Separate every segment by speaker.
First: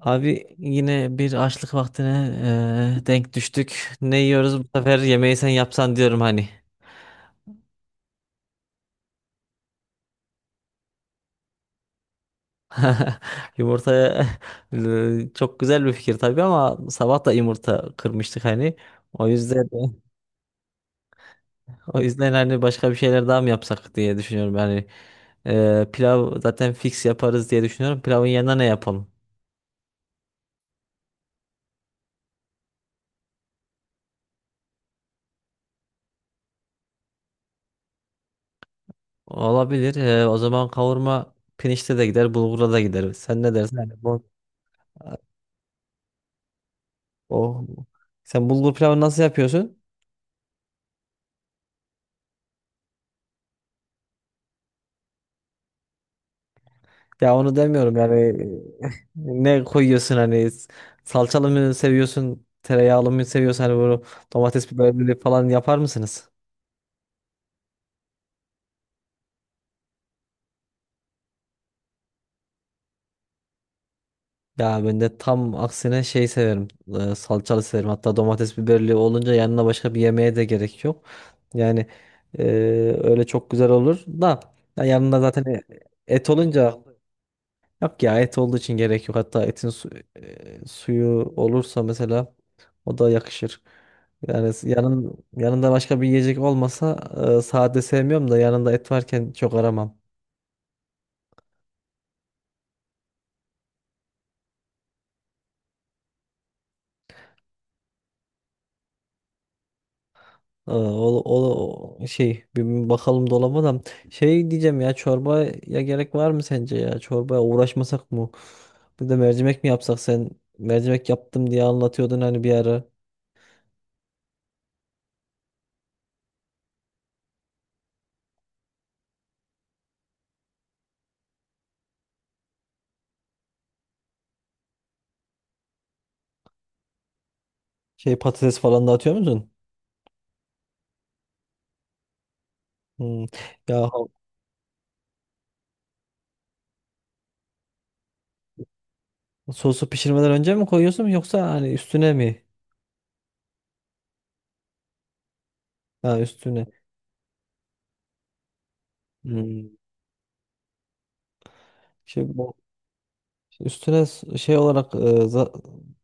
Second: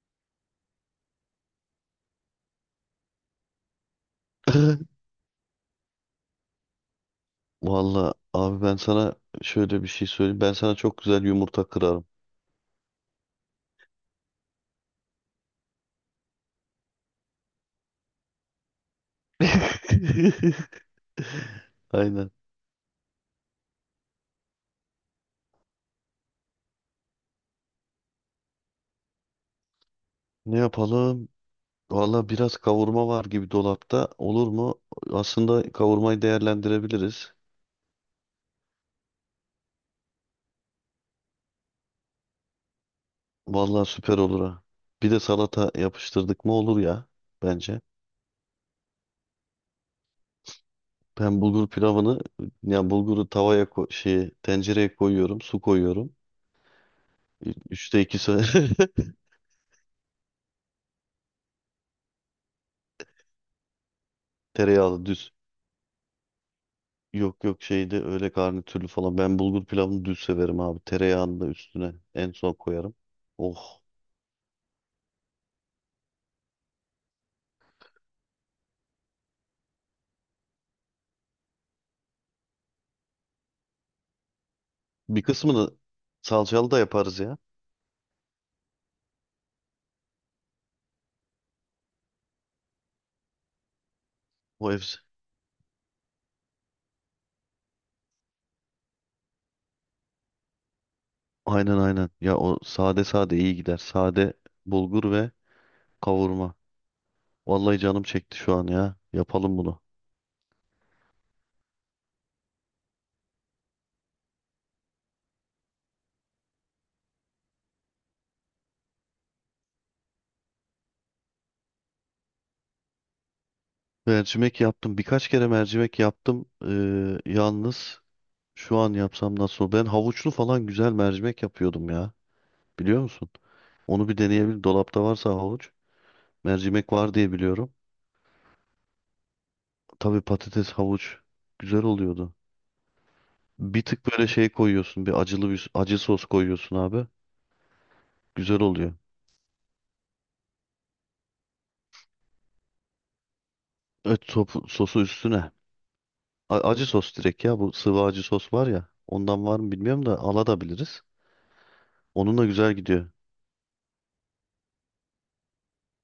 Speaker 1: Abi yine bir açlık vaktine denk düştük. Ne yiyoruz bu sefer yemeği sen yapsan diyorum hani.
Speaker 2: Valla abi ben sana şöyle bir şey söyleyeyim. Ben sana çok güzel yumurta kırarım.
Speaker 1: Yumurtaya çok güzel bir fikir tabii ama sabah da yumurta kırmıştık hani. O yüzden o
Speaker 2: Aynen.
Speaker 1: yüzden hani başka bir şeyler daha mı yapsak diye düşünüyorum. Yani pilav zaten fix yaparız diye düşünüyorum. Pilavın yanına ne yapalım?
Speaker 2: Ne yapalım? Valla biraz kavurma var gibi dolapta. Olur mu? Aslında kavurmayı değerlendirebiliriz.
Speaker 1: Olabilir. O zaman kavurma pirinçte de gider, bulgura da gider. Sen ne dersin?
Speaker 2: Valla
Speaker 1: Yani
Speaker 2: süper
Speaker 1: bu,
Speaker 2: olur ha. Bir de salata yapıştırdık mı olur ya
Speaker 1: o,
Speaker 2: bence.
Speaker 1: sen bulgur pilavını nasıl yapıyorsun?
Speaker 2: Ben bulgur pilavını yani bulguru tavaya şeye, tencereye koyuyorum, su koyuyorum.
Speaker 1: Ya onu demiyorum
Speaker 2: Üçte ikisi
Speaker 1: yani, ne koyuyorsun hani, salçalı mı seviyorsun tereyağlı mı seviyorsun hani bunu, domates
Speaker 2: tereyağlı
Speaker 1: biberli
Speaker 2: düz.
Speaker 1: falan yapar mısınız?
Speaker 2: Yok yok şeyde öyle garnitürlü falan. Ben bulgur pilavını düz severim abi. Tereyağını da üstüne en son koyarım. Oh.
Speaker 1: Ya ben de tam aksine şey severim, salçalı severim, hatta domates biberli olunca yanına başka bir yemeğe de gerek yok. Yani e, öyle çok güzel olur da, ya yanında
Speaker 2: Bir
Speaker 1: zaten
Speaker 2: kısmını
Speaker 1: et
Speaker 2: salçalı da
Speaker 1: olunca.
Speaker 2: yaparız ya.
Speaker 1: Yok ya, et olduğu için gerek yok. Hatta suyu olursa mesela, o da yakışır. Yani
Speaker 2: O hepsi.
Speaker 1: yanın, yanında başka bir yiyecek olmasa, sade sevmiyorum da yanında et varken çok aramam.
Speaker 2: Aynen aynen. Ya o sade sade iyi gider. Sade bulgur ve kavurma. Vallahi canım çekti şu an ya. Yapalım bunu.
Speaker 1: O şey, bir bakalım dolaba da, şey diyeceğim ya, çorbaya gerek var mı sence, ya çorbaya uğraşmasak mı? Bir de mercimek mi yapsak? Sen mercimek yaptım diye anlatıyordun hani bir ara.
Speaker 2: Mercimek yaptım. Birkaç kere mercimek yaptım. Yalnız şu an yapsam nasıl olur? Ben havuçlu falan güzel mercimek yapıyordum ya. Biliyor musun? Onu bir deneyebilirim. Dolapta varsa havuç. Mercimek var diye biliyorum.
Speaker 1: Şey, patates falan da atıyor musun?
Speaker 2: Tabii patates, havuç güzel oluyordu.
Speaker 1: Hmm.
Speaker 2: Bir
Speaker 1: Ya
Speaker 2: tık böyle şey koyuyorsun. Bir acılı bir acı sos koyuyorsun abi. Güzel oluyor.
Speaker 1: sosu pişirmeden önce mi koyuyorsun yoksa hani üstüne mi?
Speaker 2: Evet sosu üstüne.
Speaker 1: Ha, üstüne.
Speaker 2: Acı sos direkt ya. Bu sıvı acı sos var ya. Ondan var mı
Speaker 1: Hmm.
Speaker 2: bilmiyorum da alabiliriz.
Speaker 1: Şey
Speaker 2: Onunla
Speaker 1: bu
Speaker 2: güzel gidiyor.
Speaker 1: üstüne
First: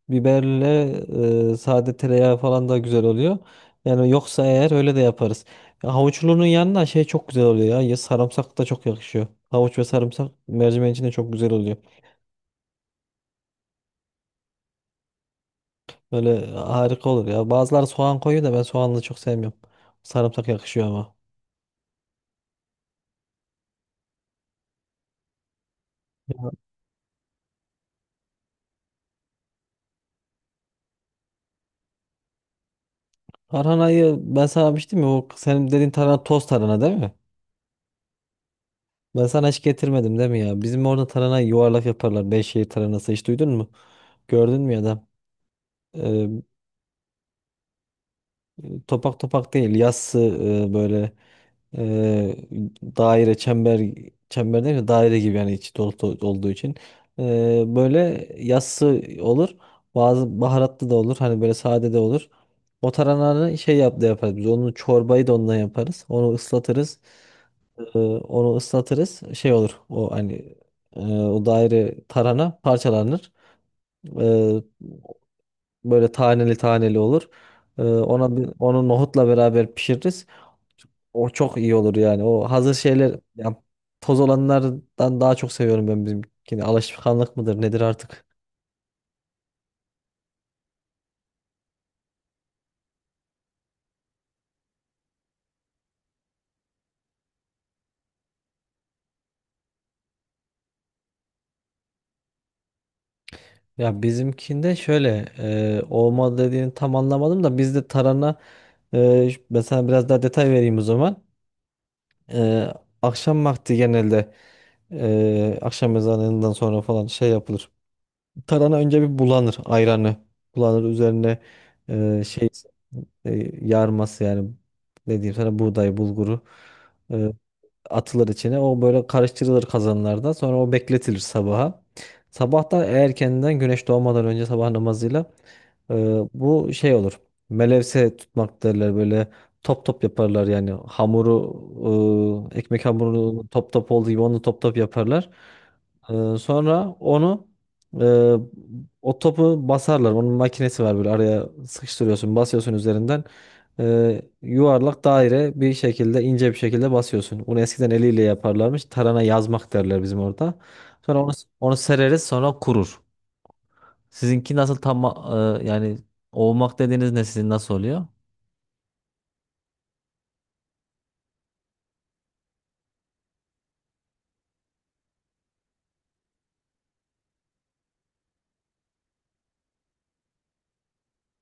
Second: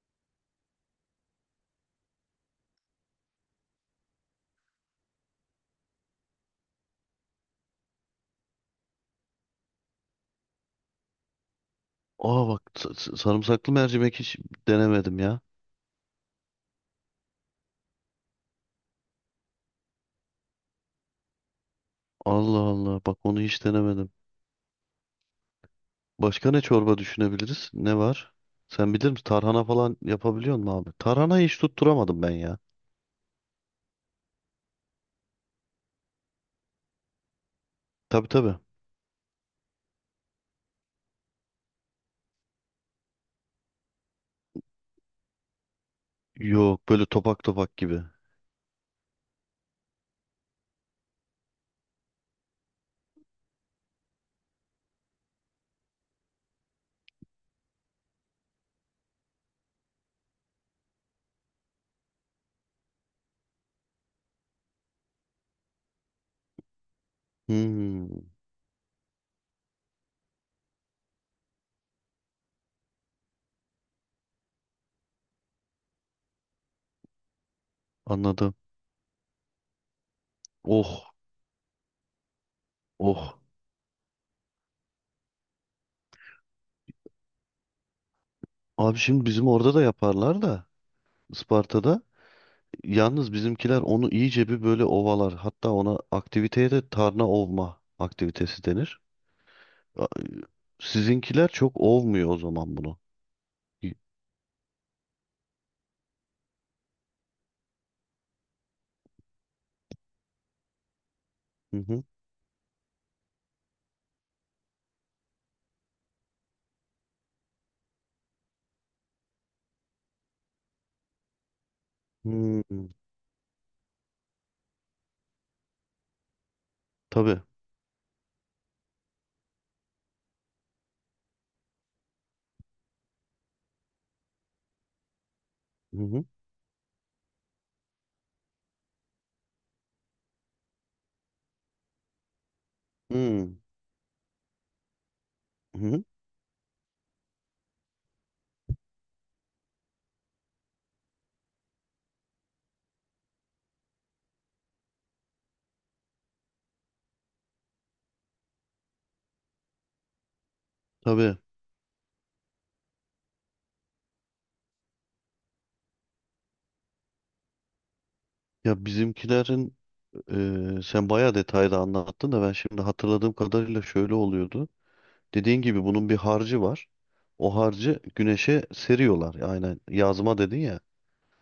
Speaker 1: biberle, sade tereyağı falan da güzel oluyor. Yani yoksa eğer öyle de yaparız. Ya havuçlunun yanına şey çok güzel oluyor ya. Ya sarımsak da çok yakışıyor. Havuç ve sarımsak mercimeğin içinde çok güzel oluyor.
Speaker 2: Aa bak sarımsaklı mercimek hiç denemedim ya.
Speaker 1: Böyle harika olur ya. Bazıları soğan koyuyor da ben soğanlı çok sevmiyorum. Sarımsak yakışıyor ama.
Speaker 2: Allah Allah bak onu hiç denemedim. Başka ne çorba düşünebiliriz? Ne var? Sen bilir misin? Tarhana falan yapabiliyor musun abi? Tarhanayı hiç tutturamadım ben ya.
Speaker 1: Tarhanayı ben sana demiştim ya, o senin dediğin tarhana toz tarhana değil mi?
Speaker 2: Tabii tabii.
Speaker 1: Ben sana hiç getirmedim değil mi ya? Bizim orada tarhana yuvarlak yaparlar. Beyşehir taranası hiç duydun mu? Gördün mü ya da? Ee,
Speaker 2: Yok böyle topak topak gibi.
Speaker 1: Topak topak değil. Yassı, böyle e, daire, çember değil de daire gibi, yani içi dolu dolu olduğu için. E, böyle yassı olur, bazı baharatlı da olur hani, böyle sade de olur. O tarananı şey yap da yaparız, biz onu çorbayı da ondan yaparız, onu ıslatırız.
Speaker 2: Hmm,
Speaker 1: Onu ıslatırız. Şey olur. O hani, o daire tarhana parçalanır. Ee, Böyle taneli taneli olur. Ona
Speaker 2: anladım.
Speaker 1: onu nohutla beraber pişiririz.
Speaker 2: Oh
Speaker 1: O çok iyi olur yani. O hazır şeyler
Speaker 2: oh.
Speaker 1: ya, toz olanlardan daha çok seviyorum ben bizimkini. Alışkanlık mıdır nedir artık?
Speaker 2: Abi şimdi bizim orada da yaparlar da Isparta'da. Yalnız bizimkiler onu iyice bir böyle ovalar. Hatta ona aktiviteye de tarna ovma aktivitesi denir. A- Sizinkiler çok ovmuyor o zaman bunu. Y-
Speaker 1: Ya bizimkinde şöyle, olma dediğini tam anlamadım da, bizde tarhana, ben sana biraz daha detay vereyim o zaman.
Speaker 2: Hı hı.
Speaker 1: E, akşam vakti genelde, akşam ezanından sonra falan şey yapılır. Tarhana önce bir bulanır ayranı. Bulanır üzerine, e, şey
Speaker 2: Hmm,
Speaker 1: yarması yani, ne diyeyim sana, buğday bulguru e,
Speaker 2: tabii.
Speaker 1: atılır içine. O böyle karıştırılır kazanlarda. Sonra o bekletilir sabaha. Sabah da erkenden güneş doğmadan önce sabah namazıyla, ee,
Speaker 2: Hı hı.
Speaker 1: bu şey olur. Melevse tutmak derler, böyle top top yaparlar yani hamuru, ekmek hamurunu
Speaker 2: Hmm,
Speaker 1: top top olduğu gibi onu top top yaparlar.
Speaker 2: hı hı.
Speaker 1: Sonra onu, e, o topu basarlar. Onun makinesi var, böyle araya sıkıştırıyorsun, basıyorsun üzerinden. Yuvarlak daire bir şekilde, ince bir şekilde basıyorsun. Bunu eskiden eliyle yaparlarmış. Tarana yazmak derler bizim orada. Sonra onu,
Speaker 2: Tabii.
Speaker 1: onu sereriz, sonra kurur. Sizinki nasıl tam, yani olmak dediğiniz ne, sizin nasıl oluyor?
Speaker 2: Ya bizimkilerin sen bayağı detaylı anlattın da ben şimdi hatırladığım kadarıyla şöyle oluyordu. Dediğin gibi bunun bir harcı var. O harcı güneşe seriyorlar. Aynen yazma dedin ya.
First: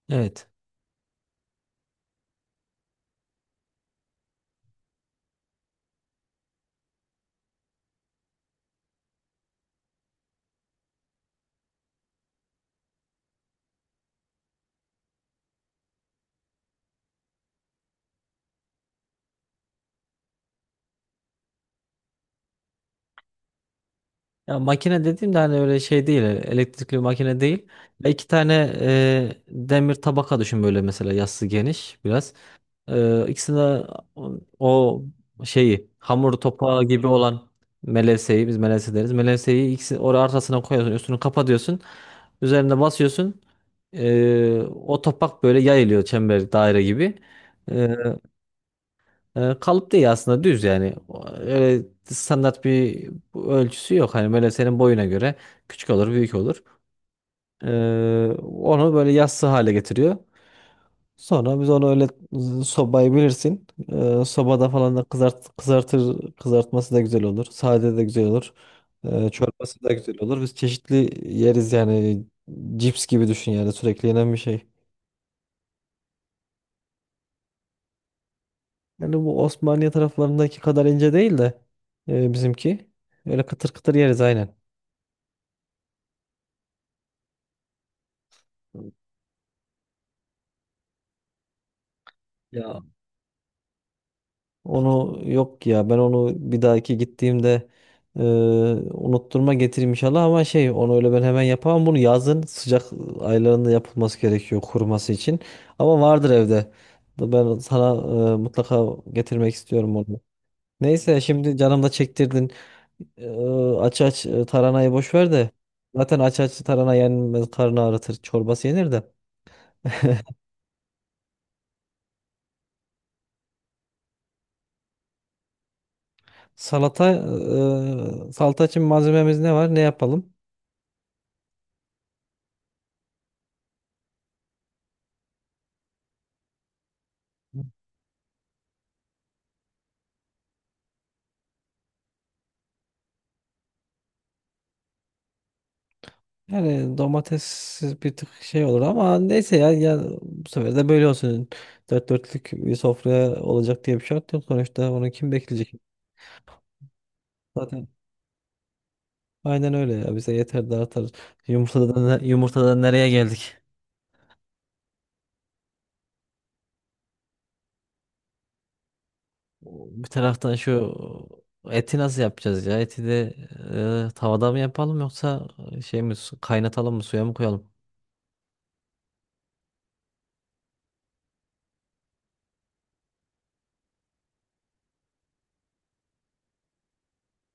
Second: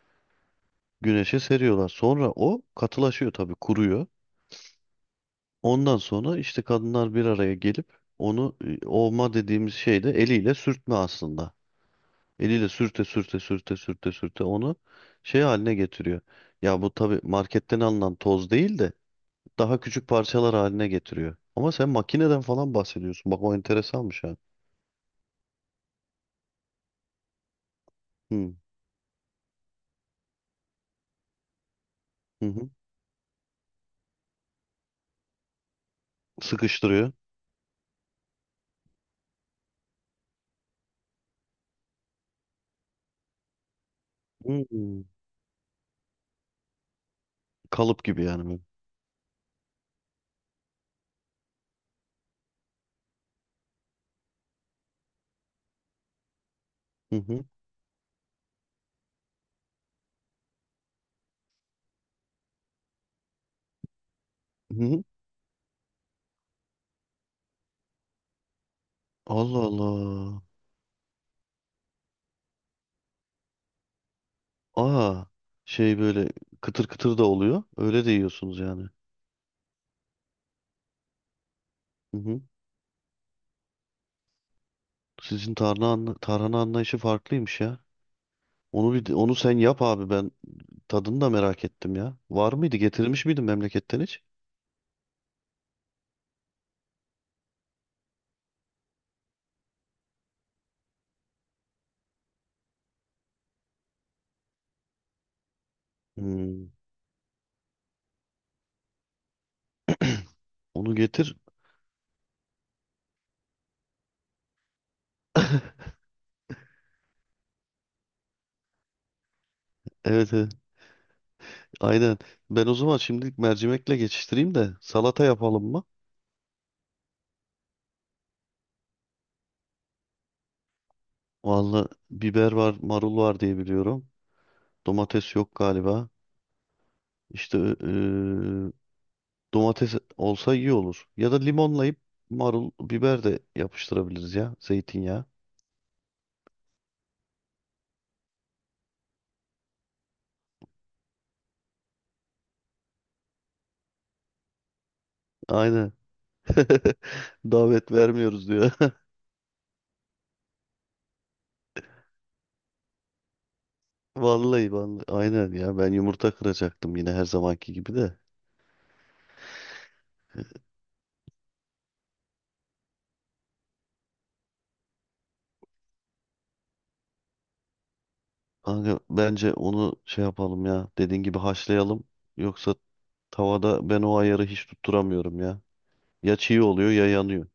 Speaker 1: Evet.
Speaker 2: Güneşe seriyorlar. Sonra o katılaşıyor tabii kuruyor. Ondan sonra işte kadınlar bir araya gelip onu ovma dediğimiz şeyde eliyle sürtme aslında. Eliyle sürte sürte sürte sürte sürte onu şey haline getiriyor. Ya bu tabii marketten alınan toz değil de daha küçük parçalar haline getiriyor. Ama sen makineden falan bahsediyorsun. Bak o enteresanmış ha.
Speaker 1: Ya makine dediğimde hani öyle şey değil, elektrikli bir makine değil. Ya iki
Speaker 2: Hı
Speaker 1: tane demir tabaka düşün, böyle mesela yassı geniş biraz.
Speaker 2: hı. Hı.
Speaker 1: E, ikisine, o şeyi, hamur topağı gibi
Speaker 2: Sıkıştırıyor.
Speaker 1: olan melevseyi, biz melevse deriz. Melevseyi ikisi oraya arasına koyuyorsun, üstünü kapatıyorsun. Üzerine basıyorsun. O
Speaker 2: Hmm.
Speaker 1: topak böyle yayılıyor, çember daire gibi. E,
Speaker 2: Kalıp gibi yani böyle.
Speaker 1: Kalıp değil aslında, düz yani. Öyle standart bir ölçüsü yok. Hani böyle senin boyuna göre küçük olur, büyük olur.
Speaker 2: Hı hı.
Speaker 1: E, Onu böyle yassı hale getiriyor. Sonra biz onu öyle, sobayı bilirsin. Sobada
Speaker 2: Hı
Speaker 1: falan
Speaker 2: hı.
Speaker 1: da kızartır, kızartması da güzel olur. Sade de güzel olur.
Speaker 2: Allah
Speaker 1: Çorbası da güzel olur.
Speaker 2: Allah.
Speaker 1: Biz çeşitli yeriz yani. Cips gibi düşün, yani sürekli yenen bir şey.
Speaker 2: Aa, şey böyle kıtır kıtır da oluyor. Öyle de yiyorsunuz yani.
Speaker 1: Yani bu Osmaniye taraflarındaki kadar ince değil de,
Speaker 2: Hı hı.
Speaker 1: bizimki. Öyle kıtır kıtır yeriz, aynen.
Speaker 2: Sizin tarhana, tarhana anlayışı farklıymış ya. Onu onu sen yap abi ben tadını da merak ettim ya. Var mıydı?
Speaker 1: Ya
Speaker 2: Getirmiş miydin memleketten hiç?
Speaker 1: onu, yok ya, ben onu bir dahaki gittiğimde e, unutturma getireyim inşallah, ama şey, onu öyle ben hemen yapamam, bunu yazın sıcak aylarında yapılması gerekiyor kuruması için, ama vardır
Speaker 2: Hmm.
Speaker 1: evde. Ben sana mutlaka getirmek istiyorum onu.
Speaker 2: Onu
Speaker 1: Neyse,
Speaker 2: getir.
Speaker 1: şimdi canım da çektirdin. E, Aç aç, taranayı boş ver de, zaten aç aç tarana yenmez, karnı ağrıtır, çorbası yenir de.
Speaker 2: Evet, evet. Aynen. Ben o zaman şimdilik mercimekle geçiştireyim de salata yapalım mı?
Speaker 1: Salata, salata için malzememiz ne var, ne yapalım?
Speaker 2: Vallahi biber var, marul var diye biliyorum. Domates yok galiba. İşte domates olsa iyi olur. Ya da limonlayıp marul, biber de yapıştırabiliriz ya. Zeytinyağı.
Speaker 1: Yani domates bir tık şey olur ama neyse ya, ya bu sefer de böyle olsun. Dört dörtlük bir sofraya olacak diye bir şart yok. Sonuçta onu kim bekleyecek?
Speaker 2: Aynen.
Speaker 1: Zaten
Speaker 2: Davet vermiyoruz diyor.
Speaker 1: aynen öyle ya. Bize yeter de artar. Yumurtadan, yumurtadan nereye geldik?
Speaker 2: Vallahi vallahi. Aynen ya. Ben yumurta kıracaktım yine her zamanki gibi de.
Speaker 1: Bir taraftan şu eti nasıl yapacağız ya? Eti de tavada mı yapalım, yoksa kaynatalım mı, suya mı koyalım?
Speaker 2: Kanka bence onu şey yapalım ya. Dediğin gibi haşlayalım. Yoksa tavada ben o ayarı hiç tutturamıyorum ya. Ya çiğ oluyor ya yanıyor.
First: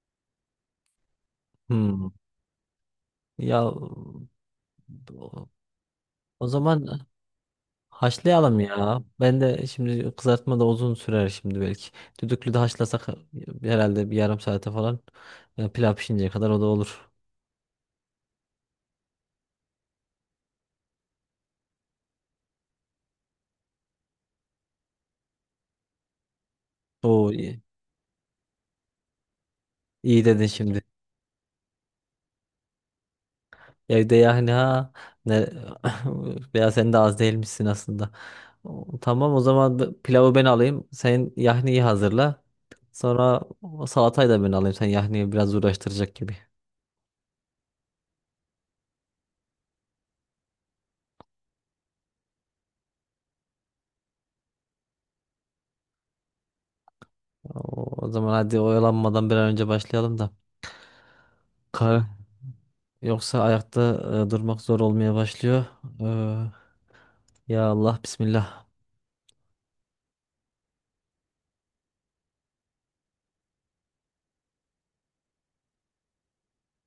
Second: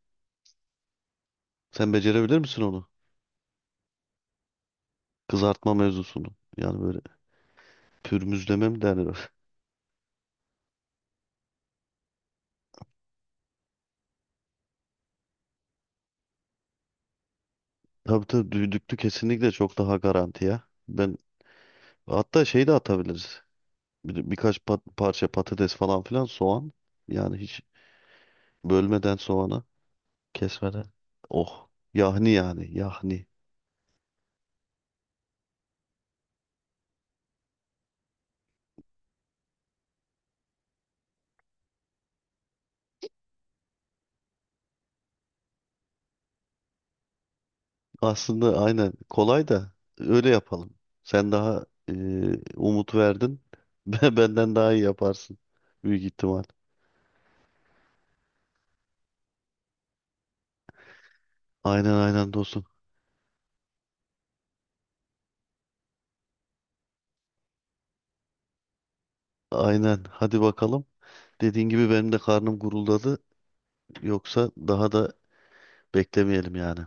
Speaker 2: Sen
Speaker 1: Hmm.
Speaker 2: becerebilir misin onu?
Speaker 1: Ya
Speaker 2: Kızartma mevzusunu.
Speaker 1: o
Speaker 2: Yani böyle
Speaker 1: zaman haşlayalım
Speaker 2: pürmüzleme mi
Speaker 1: ya.
Speaker 2: derler?
Speaker 1: Ben de şimdi kızartma da uzun sürer şimdi belki. Düdüklü de haşlasak herhalde bir yarım saate falan, pilav pişinceye kadar o da olur.
Speaker 2: Tabii tabii düdüklü kesinlikle çok daha garanti ya. Ben hatta şey de atabiliriz. Birkaç parça patates falan filan soğan.
Speaker 1: Oo,
Speaker 2: Yani
Speaker 1: iyi,
Speaker 2: hiç bölmeden soğanı
Speaker 1: iyi dedin şimdi.
Speaker 2: kesmeden. Oh yahni yani yahni.
Speaker 1: Evde yani ha, ne, veya sen de az değilmişsin aslında. Tamam, o zaman pilavı ben alayım. Sen yahniyi hazırla. Sonra o salatayı da ben alayım. Sen yahniyi biraz uğraştıracak gibi.
Speaker 2: Aslında aynen kolay da öyle yapalım. Sen daha umut verdin. Benden daha iyi yaparsın büyük ihtimal.
Speaker 1: O, o zaman hadi oyalanmadan bir an önce başlayalım
Speaker 2: Aynen
Speaker 1: da.
Speaker 2: aynen dostum.
Speaker 1: Yoksa ayakta durmak zor olmaya başlıyor. Ee, Ya Allah Bismillah.
Speaker 2: Aynen hadi bakalım. Dediğin gibi benim de karnım guruldadı. Yoksa daha da beklemeyelim yani.